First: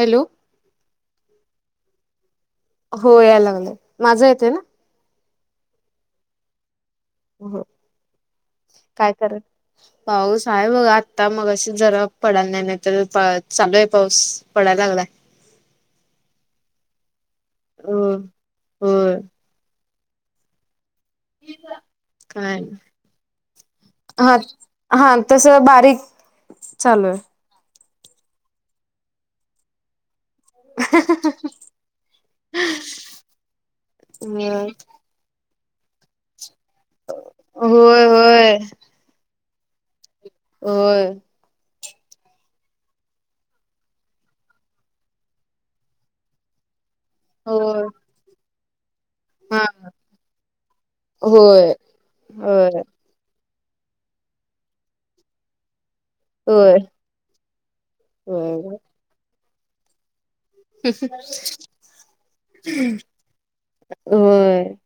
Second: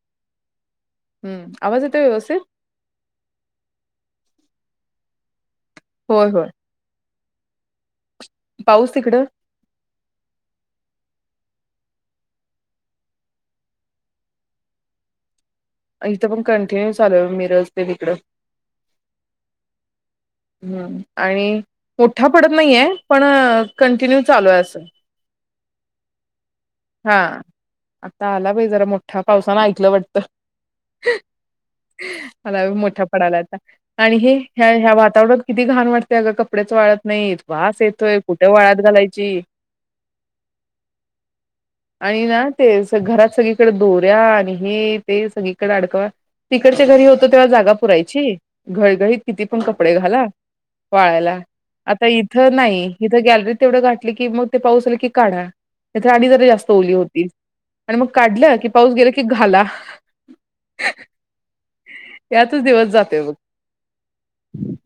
Hello. हम्. आवाज येतोय व्यवस्थित? हो यायला लागलंय. माझा येतोय ना? होय होय. हो पाऊस काय तिकडं? कर पाऊस आहे बघ आता मग अशी जरा पडायला नाही नाही तर चालू आहे पाऊस पडायला लागलाय आथं पण कंटिन्यू चालू मिरज ते हो तिकडं हो हम्म आणि मोठा पडत काय नाही आहे पण कंटिन्यू हा चालू आहे असं हा तस बारीक चालू हा आहे आता आला भाई जरा मोठा पावसानं ऐकलं वाटतं [unintelligible] मला मोठ्या पडला आता आणि हे ह्या ह्या वातावरण किती घाण वाटतेय, अगं कपडे्याच वाळत नाही, वास होय येतोय, कुठे होय वाळत घालायची? होय आणि ना ते घरात सगळीकडे दोऱ्या आणि हे ते सगळीकडे अडकवा तिकडच्या घरी होतो तेव्हा जागा होय पुरायची [unintelligible] किती पण हा कपडे घाला वळायला होय आता इथ होय नाही इथ गॅलरीत तेवढं गाठले की मग ते पाऊस आल की काढा तर आणि जरी जास्त होय ओली होती आणि मग काढलं की होय पाऊस गेला की घाला यातच दिवस जातोय बघ होय [unintelligible]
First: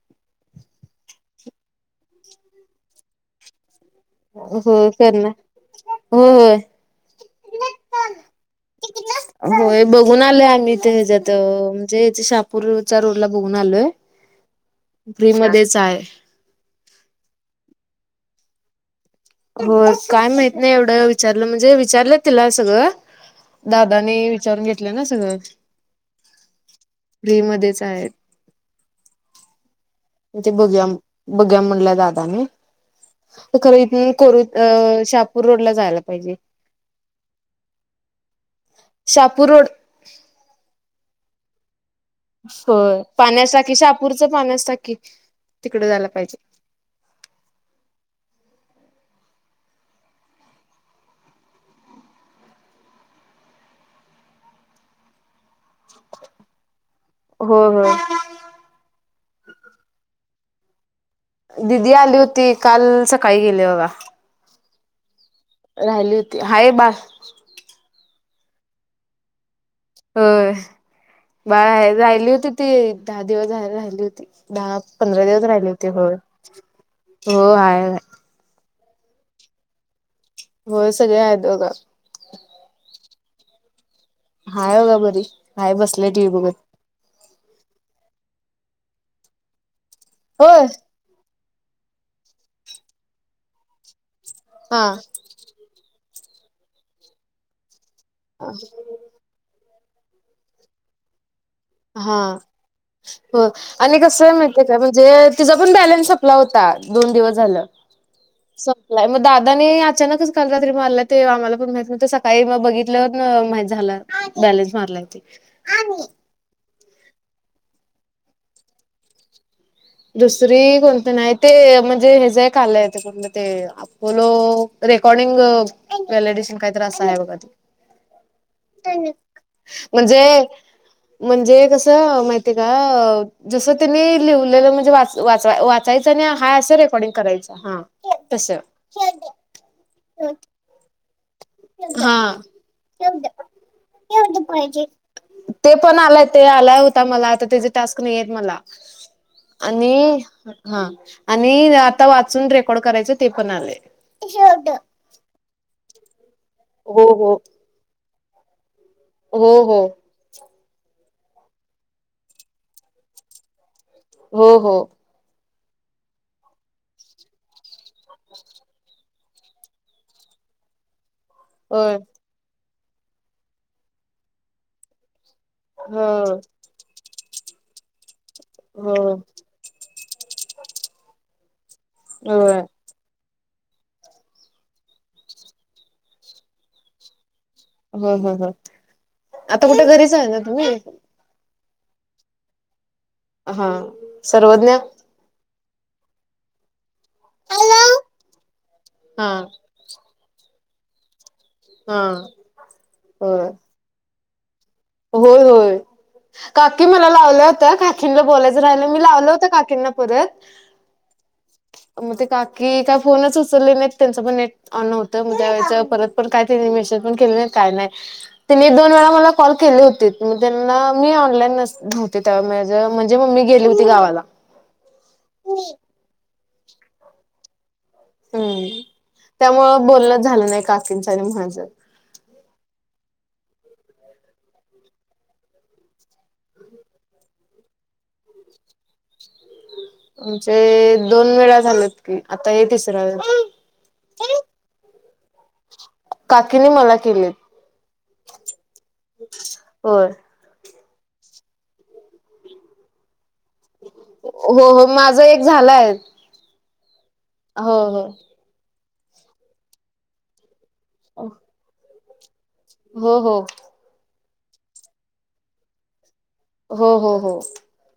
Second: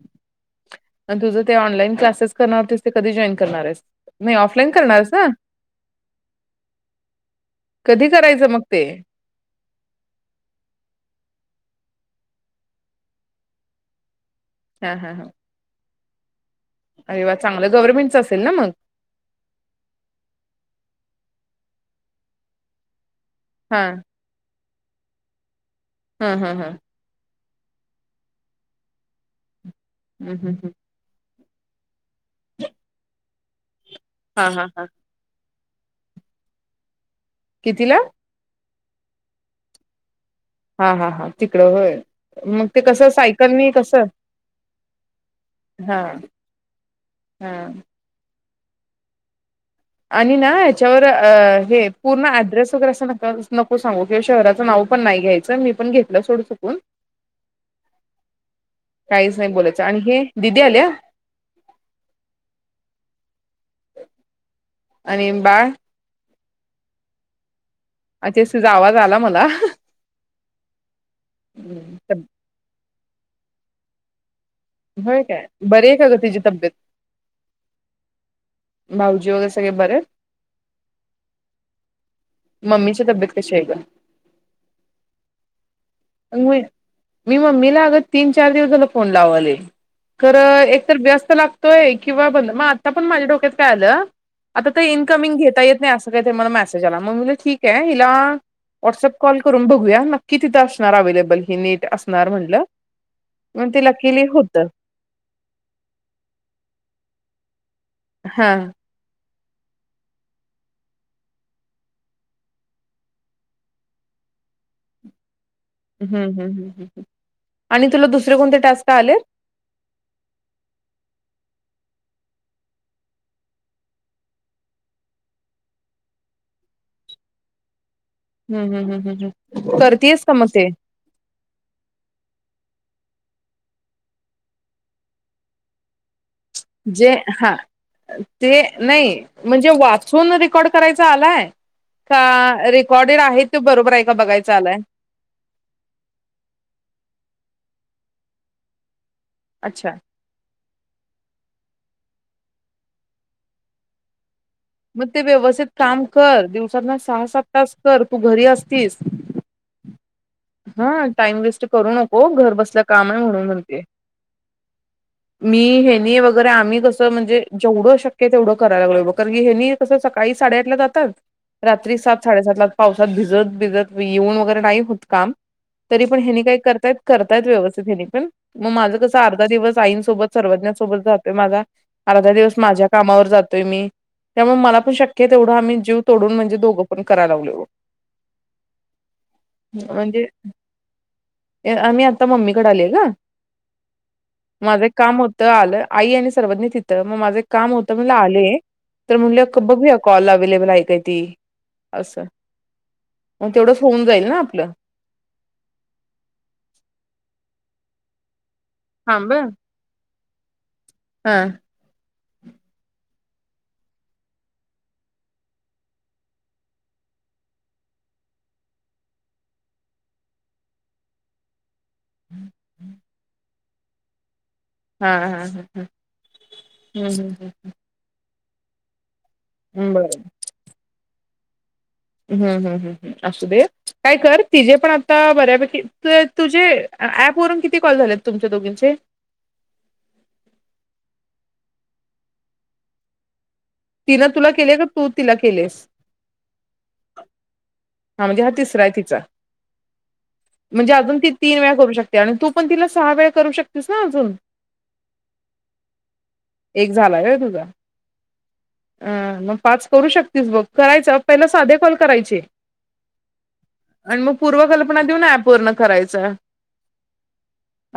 आणि तुझं ते ऑनलाइन क्लासेस करणार तुस ते कधी जॉईन करणार आहेस? नाही ऑफलाईन हो आहेस ना करणार हो हो कधी करायचं मग ते होय बघून आलो आम्ही ते हेच्यात म्हेथ शापूरच्या रोड ला बघून आलोय हां हां हां फ्री मध्येच आहे अरे वा चांगलं गव्हर्नमेंटचं असेल ना मग! हो काय माहित नाही एवढं विचारलं म्हणजे विचारलं तिला सगळं हां दादाने विचारून घेतलं ना सगळं. हम् हम् हम् फ्री मध्येच आहेत हं, हं, हं. बघूया बघूया म्हणल्या दादा खर हां हां हां हितून शहापूर रोड ला [inaudible] [unintelligible] पाहिजे कितीला? शहापू रोड हा हा हा तिकडं होय हं हो पाण्याचा शापूरच पाण्यासाठी तिकड झाला पाहिजे हम्म आणि ना याच्यावर अ हे पूर्ण ऍड्रेस वगैरे अस नका नको सांगू किंवा शहराचं नाव पण नाही घ्यायच मी पण घेतलं सोड हो हो काहीच नाही बोलायचं आणि हे दिदी आल्या.. दिदी आली होती काल सकाळी गेले बघा.. आणि बाळ! राहिली होती हाय बा अच्छा त्याजा आवाज आला मला होय बाळा राही राहिली होती ती दहा दिवस राहिली होती दहा होय पंधरा दिवस काय राहिले बरी होते आहे का हो ग तिची तब्येत हो आहेय भाऊजी वगैरे सगळे बरे होय सगळे आहेत दोघं मम्मीच्या तब्येत कशी आहे ग हाय उग बरी. हाय बसले टीव्ही बघत मी मम्मीला आगत तीन चार दिवस झाला फोन लावाले होय खरं एक तर व्यस्त लाग तोय किंवा बंद मग आता पण माझ्या डोक्यात काय आलं आता हा ते इनकमिंग घेता येत नाही आस मं मला मेसेज आला मग मी म्हटलं ठीक हें हिला व्हाट्सअप कॉल करून बघूया नकी तिथं [unintelligible] अवेलेबल नीट असणार हा म्हटल हो आणि कसं माहिती का म्हणजे तिचा पण बॅलन्स संपला होता दोन दिवस झालं हा संपलाय मग दादा दादाने आणि अचानकच काल रात्री मारला ते आम्हाला पण माहित नव्हतं सकाळी म बघितलं माहित झालं. बॅलेन्स मारला हम्म हम्म आणि तुला दुसरे कोणते टास्क आले? दुसरी कोणत नाही ते म्हणजे हेजा एक आलंय ते आपलो ते रेकॉर्डिंग व्हलडिशन काहीतरी असं आहे बघा हम्म हम्म ते हम्म हम्म म्हणजे, करतेयस का मग ते म्हणजे कस माहितीये का? अ जस त्यांनी लिवलेलं म्हणजे वा वा वाचायच जे हा तसं ते नाइ म्हणजे वाचून रेकॉर्ड करायचा आलाय? हा का रेकॉर्डेड आहे, तू बर ते पण आय ते आलाय होता मला आता ते टास्क मला अच्छा आणि [unintelligible] हा आणि आता वाचून रेकॉर्ड करायच ते पण आलेय. मग ते व्यवस्थित काम कर दिवसातन हो सहा हो सात तास कर तू घरी असतीस हो हो हा टाइम वेस्ट करू नको घर बसल्या काम आहे म्हणून म्हणतेय हो हो. मी हेनी वगैरे आम्ही कस म्हणजे जेवढ शक्य तेवढ करायला लागलो बग हेनी हे कस सकाळी साडे आठला जातात रात्री होय सात साडेसात ला पावसात भिजत भिजत येऊन वगैरे नाही होत काम तरी हो पण हेनी काय करतायत करतायत व्यवस्थित हेनी पण मग माझ कस हो अर्धा दिवस आईंसोबत, सर्वज्ञांसोबत जातोय माझा, अर्धा दिवस होय माझ्या कामावर जात मी त्यामुळे मला पण शक्य आहे तेवढा आम्ही जीव तोडून म्हणजे दोघ पण कराय लागलोय बघ हो हो हो, आता कुठे घरीच म्हणजे आहे ना तुम्ही? आम्ही आता मम्मी कडे आलीय ग. हा, सर्वज्ञ? माझं एक काम होतं आलं आई आणि सर्वज्ञ तिथं मग माझे एक काम होत म आले तर हा म्हणल बघूया कॉल अव्लेबल आहे काय ती, हा अस मग तेवढच होऊन जाईल ना आपल. हो हो होय काकी मला लावल होत काकीना बोलायच राहिल मी लावल थांब होत काकींना परत हं. म ते काकी का फोनच उचलले नायित त्यांच पण नेट ऑन होत म्हंजे परत पण काय ते मेसेज पण केले नायी काय नायी. ते मी दोन वेळा मला कॉल केली होतेत त्यांना मी ऑनलाईन म्हजे मी [unintelligible] ती गावाला. हा हम हममम्मम्मम्मम. हम्म त्यामुळ बोलण बरं झाल नाही काकींचं आणि माज. हम् हम् हम् असू देत काय कर तिजे पण आता बऱ्यापैकी तुझे ऍप वरून किती कॉल झालेत तुमच्या दोघीचे? [inaudible] म्हणजे दोन वेळा झाल्यात की आता ये तिसऱ्या वेळी. तिन तुला केले का? तू तिला केलेस? काकीने मला केलेत. हा म्हणजे हा तिसरा ये तिचा. होय म्हणजे अजून ती तीन वेळ करू शकते आणि तू पण तिला सहा वेळा करू शकतेस ना अजून हो हो माझ एक झालाय. एक झालाय व्हय तुझा? हो अ मग पाच करू शकतेस बघ करायच हो पहिले साधे कॉल करायचे. हो हो आणि मग पूर्वकल्पना देऊन एप वरून करायच. हो हो हो.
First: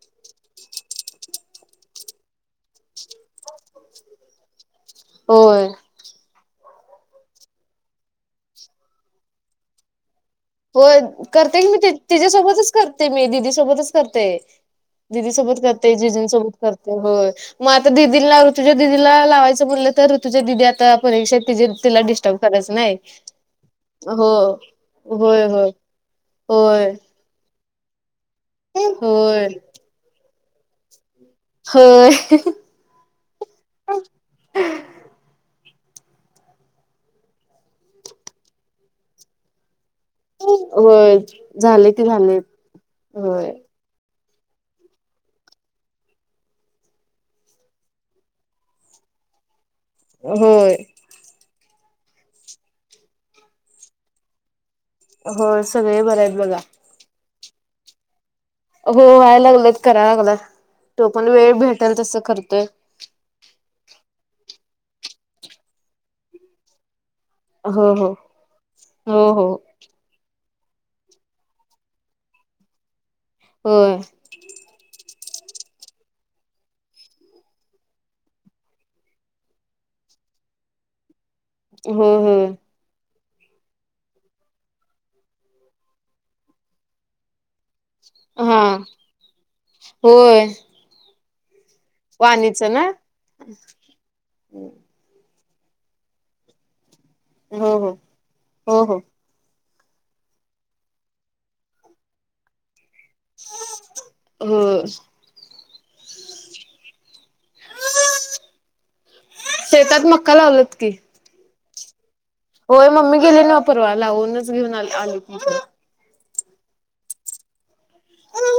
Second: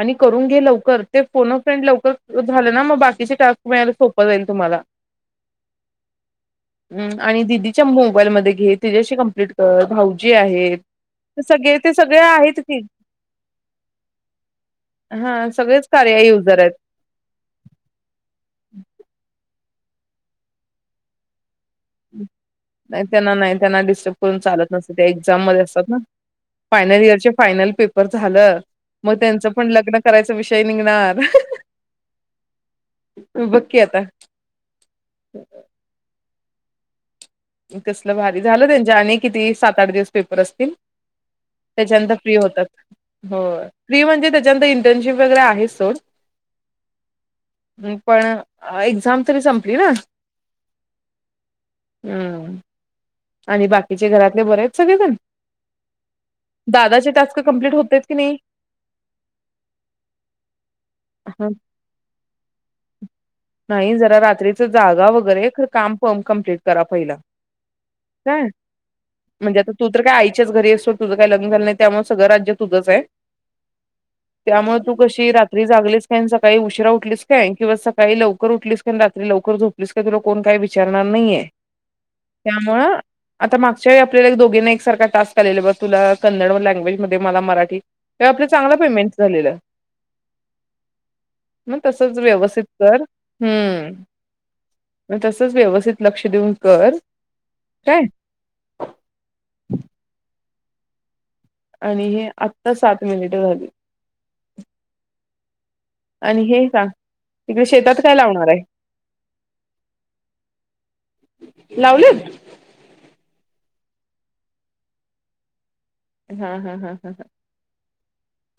आणि करून घे लवकर ते फोन ऑफ फ्रेंड लवकर झाले ना मग बाकीचे टास्क मिळायला सोप जाईल तुम्हाला. होय. आणि दिदीच्या मोबाइल मदे घे तीच्याशी कंम्प्लिट कर, भाऊ हो, करते की मी आहेत तिच्यासोबतच की करते मी दिदी सोबतच करतेय. दिदी हा सोबत सगळेच करते, कार्या जिजुन सोबत युजर आहेत करते, होय मग आता दिदींना ऋतूच्या दिदीला लावायच तर ऋतुजा दिदी आता परीक्षेत तिचे नाही त्यांना नाही त्यांना डिस्टर्ब हो करून चालत नसते होय होय ते होय [unintelligible] फायनल पेपर झालं मग त्यांच होय पण लग्न करायचा विषय निघणार होय बककीता कसलं भारी झालं त्यांच्या आणि किती सात आठ दिवस होय झाले [inaudible] की झाले होय इंटर्नशिप वगैरे आहे ह् पण एक्झाम तरी सप होय ह आणि बाकीचे घरातले बरेच सगळेजण होय सगळे बरे आहेत बघा दादाचे टास्क कम्प्लीट होते की नाही हो व्हायला लागलत करायला लागला तो पण हा, वेळ भेटेल तस करतोय नाही जरा रात्रीच जागा वगैरे काम प कमप्लीट करा पहिला हो हो काय हो हो म्हणजे आता तू तर काय आयच च घरी असत तझं काही लग्न झालं नाही त्यामुळे सगळ राज्य तुझंच आहे होय त्यामुळे तू कशी रात्री जागलीस का सकाळी उशिरा उठलीस काय किंवा सका काही लवकर उठलीस काण रात्री लवकर झोपलीस का तुला कोण काही विचारणार नाहीये हो होम त्यामुळं आता मागच्या आपल्याला एक दोघींना एक सारखा टास्क आलेला ब तुला कन्नड लँग्वेज मध्ये मला मराठी का आपलं हा चांगलं पेमेंट झालेलं होय मग तसच व्यवस्थित वाणीचं ना कर हम्म म तस व्यवस्थित लक्ष देऊन कर हो हो काय हो हो आणि हे आत्ता सात मिनिट झाली होम आणि हे सांग तिकडे शेतात काय लावणार आहे शेतात मक्का लावलत की लावलेत होय मम्मी गेले ना वा परवा लावूनच घेऊन आ आल क हा हा हा हा हा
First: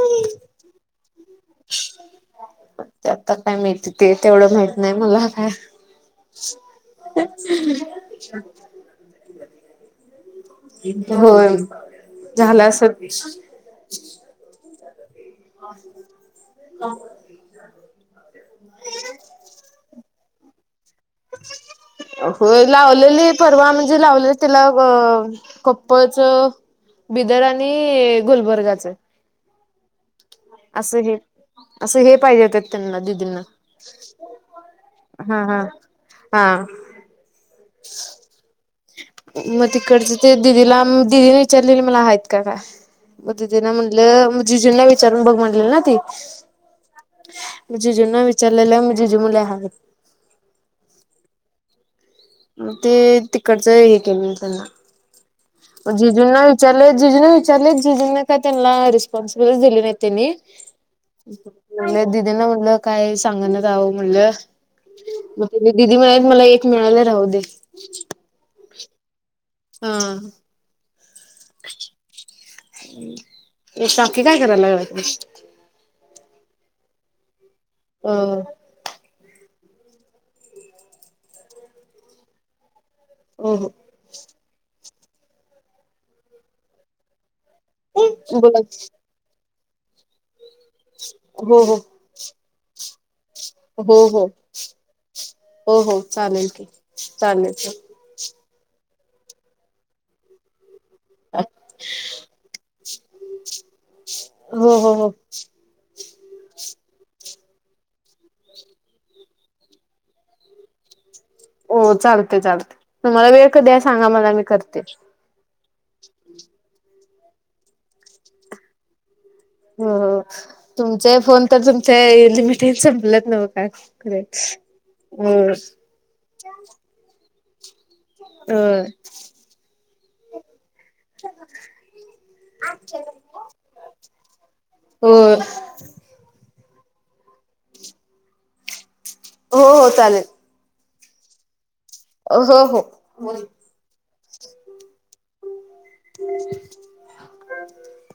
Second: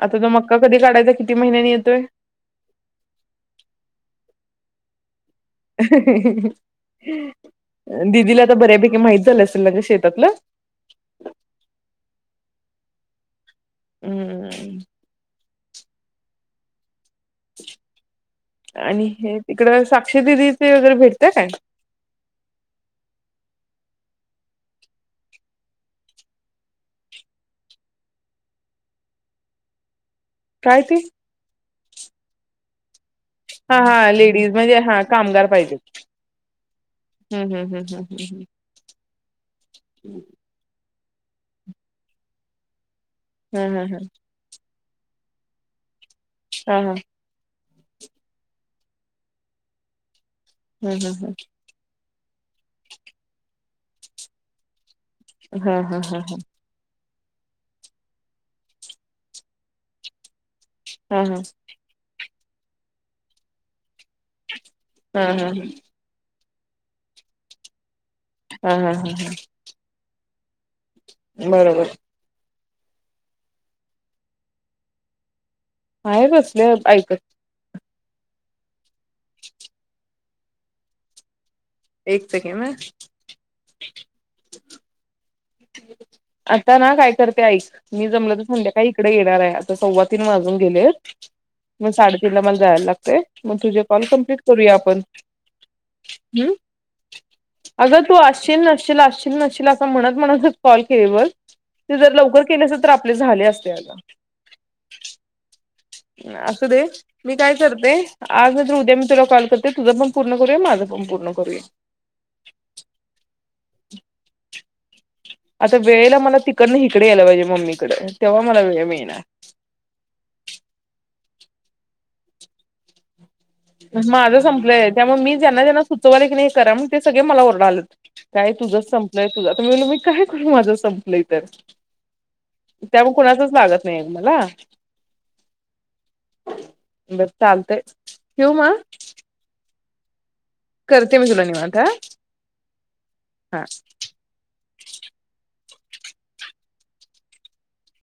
आता तो मक्का कधी काढायचा किती महिन्यानी येतोय ते आता काय माहिती ते तेवढं माहित नाही मला काय दिदीला तर बऱ्यापैकी माहित झालं लगे येतातलं हो झालं अस हम्म ह अ आणि हे तिकड साक्षी दिदी हो लावलेली परवा म्हणजे जे लाव त्याला कप्पच बिदर आणि गुलबर्गाच प्रायती असं हे असं हे पाहिजेेतात त्यांना दि हा हा लेडीज म्हणजे हा कामगार पाहिजे हा हम्म हम्म. हम्म, हम्म, हम्म, हम्म, हम्म. मग तिकडचं ते दिदीला दिदीने विचारलेली मला आहेत का. मग दिदिला म्हटलं जिजुना विचारून बघ म्हटलेलं ना ती. हा हा. जिजूनना विचारलेला जिजु म्हटले हा. हम्म हम्म हम्म. मग ते तिकडचं हे केले त्यांना. हा हा हा जिजुना विचरले जीजीने विचारले जीजू काय त्यांना रिस्पॉन्सिबिलिटी दिली नाही त्यांनी. हा हा हा म्ह दिदीयांना म्हणलं काय सांगणच जावं म्हटलं. हा हा हा हा हा मग दिदी म्हणात मला एक मिळाले राहू दे हा हा हा हा. हा बरोबर. की काय करायला लागत. आहे कसले ऐकत हो. [unintelligible] एक सेकंड ह हो आता ना काय करते ऐक मी जमलं हो तर बोला म्हणते की काय इकडे येणार आहे आता सव्वा तीन वाजत. गेले हो हो म साडेतीन ला मला जायला लागते. मग तुझे हो कॉल हो कमप्लीट करूया आपण. हो हो हम्म चालेल की चालेल. असील नशील असशील नशील असं म्हणत म्हणत. कॉल केले ते जर लवकर केले असल तर आपले झाले असते. हो हो हो असू दे. मी काय करते आज नंतर उद्या मी तुला कॉल करते तुझ पण पूर्ण करुया माझं पण पूर्ण करू. हो चालते चालते तु मला वेळ कधी आहे सांगा मला मी करते. आता वेळेला मला तिकडन हिकडे यायला पाहिजे मम्मीकडे तेव्हा मला वेळ मिळणार. हो हो तुमचे फोन तर तुमच्या लिमिटेड संपलत नव्हं माझं संपलंय त्यामुळे मी ज्यांना ज्यांना सुचवले की नाही हे करा मग ते सगळे मला ओरडाले. काय तुझंच हो संपलंय तुझा आता म्ही काय करू माझंच संपलं तर त्यामुळे कोणाचच लागत नाही मला. बस चालतय ठेऊ म. हो हो चालेल. करर्ते मसला निवांत. हा. हो हो. हा. [unintelligible]